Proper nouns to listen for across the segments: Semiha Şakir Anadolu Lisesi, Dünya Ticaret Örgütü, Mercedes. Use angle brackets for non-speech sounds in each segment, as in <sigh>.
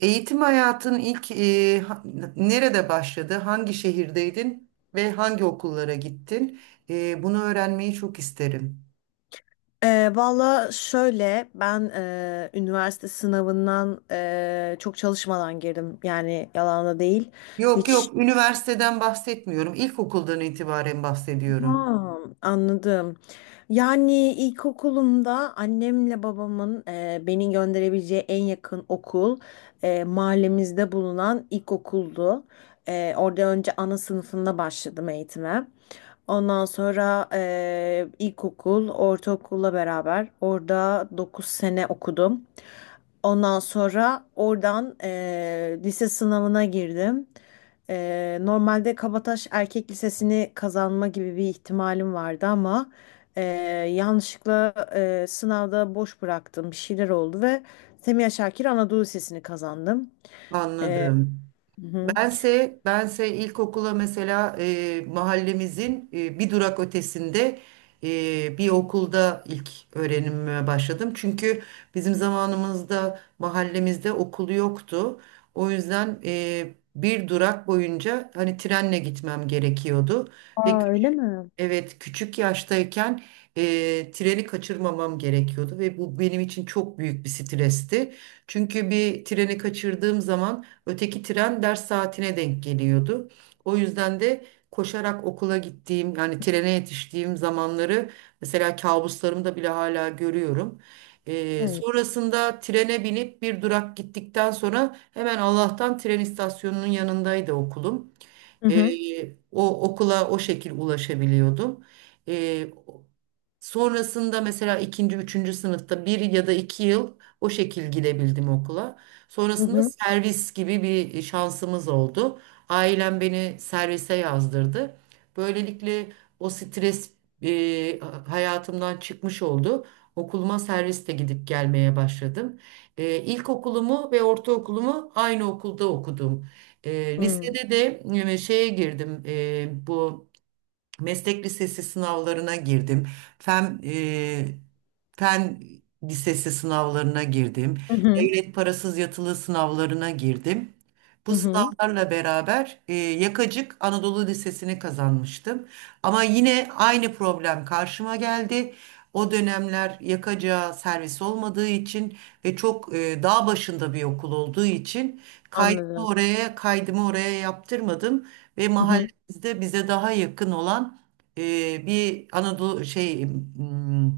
Eğitim hayatın ilk nerede başladı? Hangi şehirdeydin ve hangi okullara gittin? Bunu öğrenmeyi çok isterim. Valla şöyle ben üniversite sınavından çok çalışmadan girdim, yani yalan da değil Yok hiç. yok, üniversiteden bahsetmiyorum. İlkokuldan itibaren bahsediyorum. Ha, anladım. Yani ilkokulumda annemle babamın beni gönderebileceği en yakın okul mahallemizde bulunan ilkokuldu. Orada önce ana sınıfında başladım eğitime. Ondan sonra ilkokul ortaokulla beraber orada 9 sene okudum. Ondan sonra oradan lise sınavına girdim. Normalde Kabataş Erkek Lisesi'ni kazanma gibi bir ihtimalim vardı ama eee, yanlışlıkla sınavda boş bıraktım. Bir şeyler oldu ve Semiha Şakir Anadolu Lisesi'ni kazandım. Eee, Anladım. hı hı. Bense ilkokula mesela mahallemizin bir durak ötesinde bir okulda ilk öğrenimime başladım. Çünkü bizim zamanımızda mahallemizde okul yoktu. O yüzden bir durak boyunca hani trenle gitmem gerekiyordu. Ve Aa, öyle mi? Evet, küçük yaştayken treni kaçırmamam gerekiyordu ve bu benim için çok büyük bir stresti. Çünkü bir treni kaçırdığım zaman öteki tren ders saatine denk geliyordu. O yüzden de koşarak okula gittiğim yani trene yetiştiğim zamanları mesela kabuslarımda bile hala görüyorum. Hayır. Sonrasında trene binip bir durak gittikten sonra hemen Allah'tan tren istasyonunun yanındaydı okulum. Hı hı. O okula o şekil ulaşabiliyordum. Ee, Sonrasında mesela ikinci, üçüncü sınıfta bir ya da iki yıl o şekil gidebildim okula. Hı Sonrasında hı. servis gibi bir şansımız oldu. Ailem beni servise yazdırdı. Böylelikle o stres e, hayatımdan çıkmış oldu. Okuluma serviste gidip gelmeye başladım. İlkokulumu ve ortaokulumu aynı okulda okudum. Hı hı. Lisede de şeye girdim. Bu meslek lisesi sınavlarına girdim. Fen, e, fen lisesi sınavlarına girdim. Hı hı. Devlet parasız yatılı sınavlarına girdim. Bu Hı hı. sınavlarla beraber Yakacık Anadolu Lisesi'ni kazanmıştım. Ama yine aynı problem karşıma geldi. O dönemler Yakacık'a servis olmadığı için ve çok dağ başında bir okul olduğu için kaydımı Anladım. oraya kaydımı oraya yaptırmadım ve Hı hı. bizde bize daha yakın olan bir Anadolu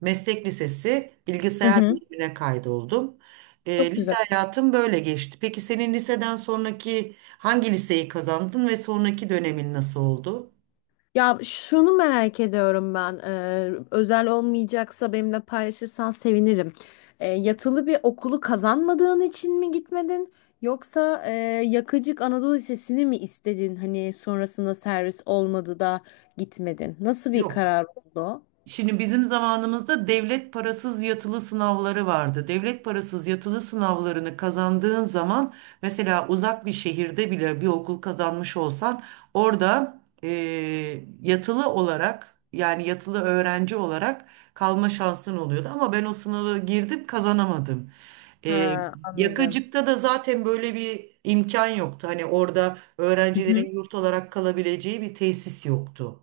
meslek lisesi Hı bilgisayar hı. bölümüne kaydoldum. Çok Lise güzel. hayatım böyle geçti. Peki senin liseden sonraki hangi liseyi kazandın ve sonraki dönemin nasıl oldu? Ya şunu merak ediyorum ben. Özel olmayacaksa benimle paylaşırsan sevinirim. Yatılı bir okulu kazanmadığın için mi gitmedin? Yoksa Yakıcık Anadolu Lisesi'ni mi istedin? Hani sonrasında servis olmadı da gitmedin. Nasıl bir Yok. karar oldu o? Şimdi bizim zamanımızda devlet parasız yatılı sınavları vardı. Devlet parasız yatılı sınavlarını kazandığın zaman mesela uzak bir şehirde bile bir okul kazanmış olsan orada yatılı olarak yani yatılı öğrenci olarak kalma şansın oluyordu. Ama ben o sınavı girdim kazanamadım. Eee Ha, anladım. Yakacık'ta da zaten böyle bir imkan yoktu. Hani orada Hı hı. öğrencilerin yurt olarak kalabileceği bir tesis yoktu.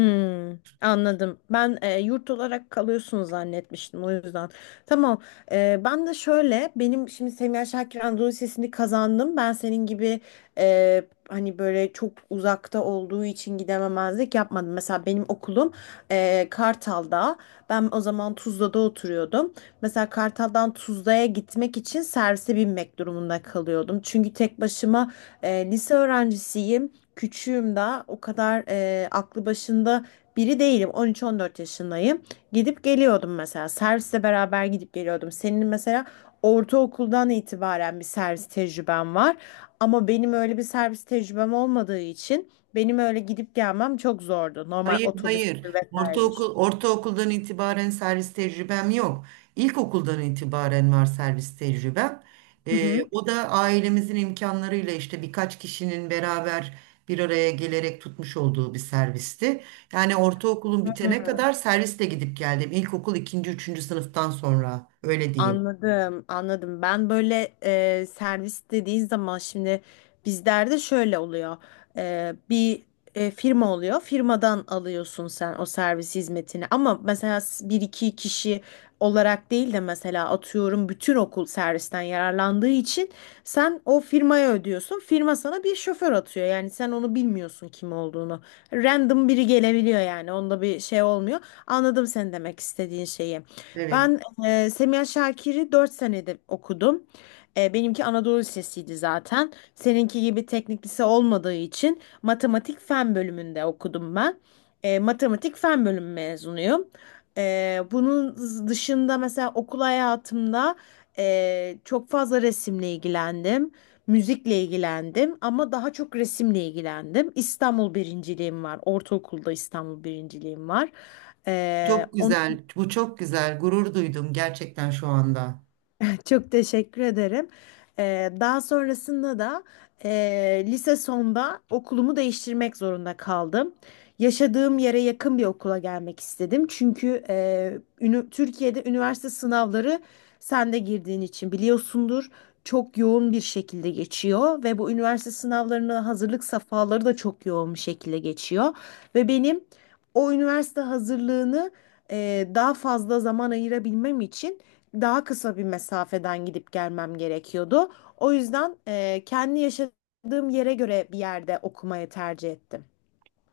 Hmm, anladım. Ben yurt olarak kalıyorsun zannetmiştim o yüzden. Tamam. E, ben de şöyle, benim şimdi Semiha Şakir Anadolu Lisesi'ni kazandım. Ben senin gibi e, hani böyle çok uzakta olduğu için gidememezlik yapmadım. Mesela benim okulum Kartal'da. Ben o zaman Tuzla'da oturuyordum. Mesela Kartal'dan Tuzla'ya gitmek için servise binmek durumunda kalıyordum. Çünkü tek başıma lise öğrencisiyim, küçüğüm daha, o kadar aklı başında biri değilim. 13-14 yaşındayım. Gidip geliyordum mesela. Servisle beraber gidip geliyordum. Senin mesela ortaokuldan itibaren bir servis tecrüben var. Ama benim öyle bir servis tecrübem olmadığı için benim öyle gidip gelmem çok zordu. Normal Hayır, otobüs hayır. vesairedir. Ortaokuldan itibaren servis tecrübem yok. İlkokuldan itibaren var servis tecrübem. Hı hı. O da ailemizin imkanlarıyla işte birkaç kişinin beraber bir araya gelerek tutmuş olduğu bir servisti. Yani ortaokulun bitene kadar serviste gidip geldim. İlkokul ikinci, üçüncü sınıftan sonra öyle diyeyim. Anladım, anladım. Ben böyle servis dediğin zaman şimdi bizlerde şöyle oluyor. Bir firma oluyor. Firmadan alıyorsun sen o servis hizmetini. Ama mesela bir iki kişi olarak değil de mesela atıyorum bütün okul servisten yararlandığı için sen o firmaya ödüyorsun. Firma sana bir şoför atıyor. Yani sen onu bilmiyorsun kim olduğunu. Random biri gelebiliyor yani. Onda bir şey olmuyor. Anladım sen demek istediğin şeyi. Evet. Ben Semiha Şakir'i 4 senede okudum. Benimki Anadolu Lisesi'ydi zaten. Seninki gibi teknik lise olmadığı için matematik fen bölümünde okudum ben. Matematik fen bölümü mezunuyum. Bunun dışında mesela okul hayatımda çok fazla resimle ilgilendim. Müzikle ilgilendim ama daha çok resimle ilgilendim. İstanbul birinciliğim var. Ortaokulda İstanbul birinciliğim var. Ee, Çok güzel. Bu çok güzel. Gurur duydum gerçekten şu anda. <laughs> Çok teşekkür ederim. Daha sonrasında da e, lise sonda okulumu değiştirmek zorunda kaldım. Yaşadığım yere yakın bir okula gelmek istedim. Çünkü Türkiye'de üniversite sınavları, sen de girdiğin için biliyorsundur, çok yoğun bir şekilde geçiyor ve bu üniversite sınavlarına hazırlık safhaları da çok yoğun bir şekilde geçiyor. Ve benim o üniversite hazırlığını daha fazla zaman ayırabilmem için daha kısa bir mesafeden gidip gelmem gerekiyordu. O yüzden kendi yaşadığım yere göre bir yerde okumayı tercih ettim.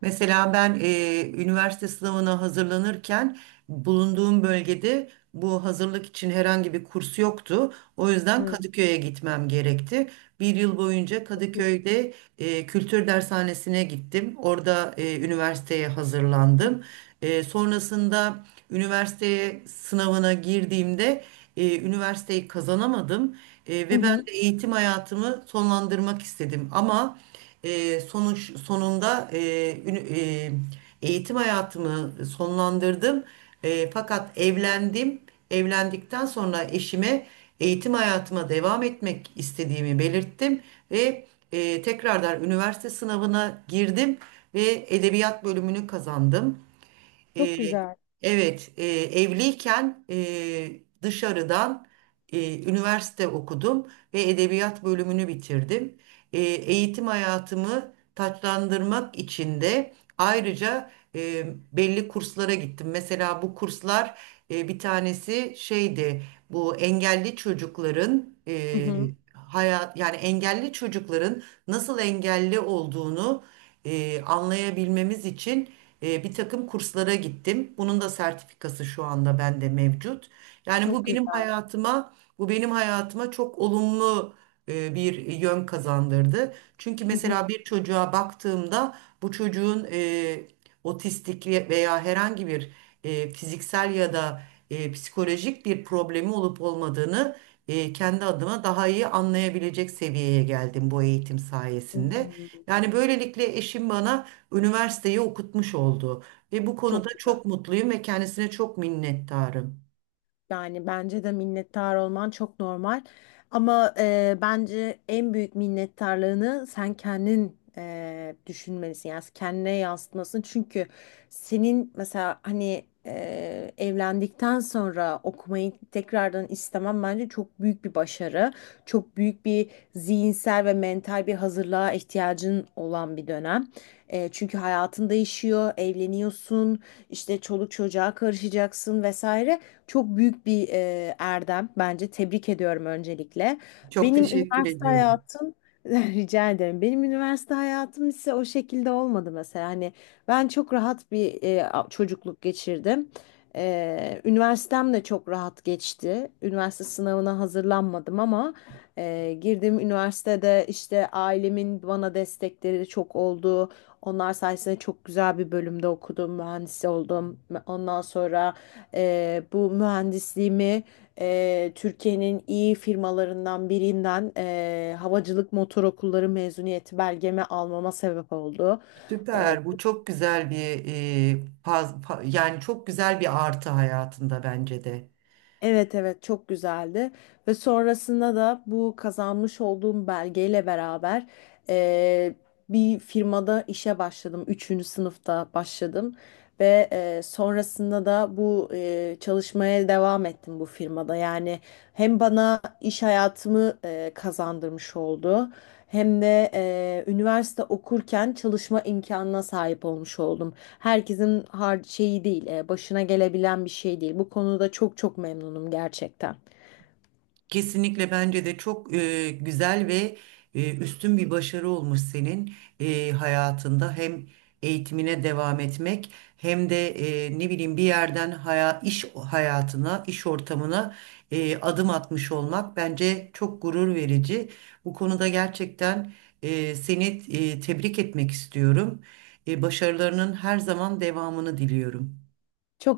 Mesela ben üniversite sınavına hazırlanırken bulunduğum bölgede bu hazırlık için herhangi bir kurs yoktu. O yüzden Hı. Kadıköy'e gitmem gerekti. Bir yıl boyunca Kadıköy'de kültür dershanesine gittim. Orada üniversiteye hazırlandım. Sonrasında üniversiteye sınavına girdiğimde üniversiteyi kazanamadım. Hı Ve ben hı. de eğitim hayatımı sonlandırmak istedim. Ama e, sonuç sonunda ünü- e, eğitim hayatımı sonlandırdım. Fakat evlendim. Evlendikten sonra eşime eğitim hayatıma devam etmek istediğimi belirttim ve tekrardan üniversite sınavına girdim ve edebiyat bölümünü kazandım. Çok Ee, güzel. evet, evliyken dışarıdan üniversite okudum ve edebiyat bölümünü bitirdim. Eğitim hayatımı taçlandırmak için de ayrıca e, belli kurslara gittim. Mesela bu kurslar bir tanesi şeydi, bu engelli çocukların Hı e, hı. hayat yani engelli çocukların nasıl engelli olduğunu anlayabilmemiz için bir takım kurslara gittim. Bunun da sertifikası şu anda bende mevcut. Yani Çok güzel. Bu benim hayatıma çok olumlu bir yön kazandırdı. Çünkü Hı mesela hı. bir çocuğa baktığımda bu çocuğun otistik veya herhangi bir fiziksel ya da psikolojik bir problemi olup olmadığını kendi adıma daha iyi anlayabilecek seviyeye geldim bu eğitim sayesinde. Hmm. Yani böylelikle eşim bana üniversiteyi okutmuş oldu ve bu konuda Çok güzel. çok mutluyum ve kendisine çok minnettarım. Yani bence de minnettar olman çok normal. Ama bence en büyük minnettarlığını sen kendin düşünmelisin. Yani kendine yansıtmasın. Çünkü senin mesela hani evlendikten sonra okumayı tekrardan istemem bence çok büyük bir başarı. Çok büyük bir zihinsel ve mental bir hazırlığa ihtiyacın olan bir dönem. Çünkü hayatın değişiyor, evleniyorsun, işte çoluk çocuğa karışacaksın vesaire. Çok büyük bir erdem bence. Tebrik ediyorum öncelikle. Çok Benim teşekkür üniversite ediyorum. hayatım <laughs> rica ederim. Benim üniversite hayatım ise o şekilde olmadı mesela. Hani ben çok rahat bir çocukluk geçirdim. Üniversitem de çok rahat geçti. Üniversite sınavına hazırlanmadım ama girdiğim üniversitede işte ailemin bana destekleri çok oldu. Onlar sayesinde çok güzel bir bölümde okudum, mühendis oldum. Ondan sonra bu mühendisliğimi Türkiye'nin iyi firmalarından birinden havacılık motor okulları mezuniyeti belgemi almama sebep oldu. Eee, Süper. Bu çok güzel bir e, faz, fa- yani çok güzel bir artı hayatında bence de. evet, evet, çok güzeldi ve sonrasında da bu kazanmış olduğum belgeyle beraber eee, bir firmada işe başladım. Üçüncü sınıfta başladım. Ve sonrasında da bu çalışmaya devam ettim bu firmada. Yani hem bana iş hayatımı kazandırmış oldu, hem de üniversite okurken çalışma imkanına sahip olmuş oldum. Herkesin har şeyi değil, başına gelebilen bir şey değil. Bu konuda çok çok memnunum gerçekten. Kesinlikle bence de çok güzel ve üstün bir başarı olmuş senin hayatında. Hem eğitimine devam etmek hem de ne bileyim bir yerden iş hayatına, iş ortamına adım atmış olmak bence çok gurur verici. Bu konuda gerçekten seni tebrik etmek istiyorum. Başarılarının her zaman devamını diliyorum. Çok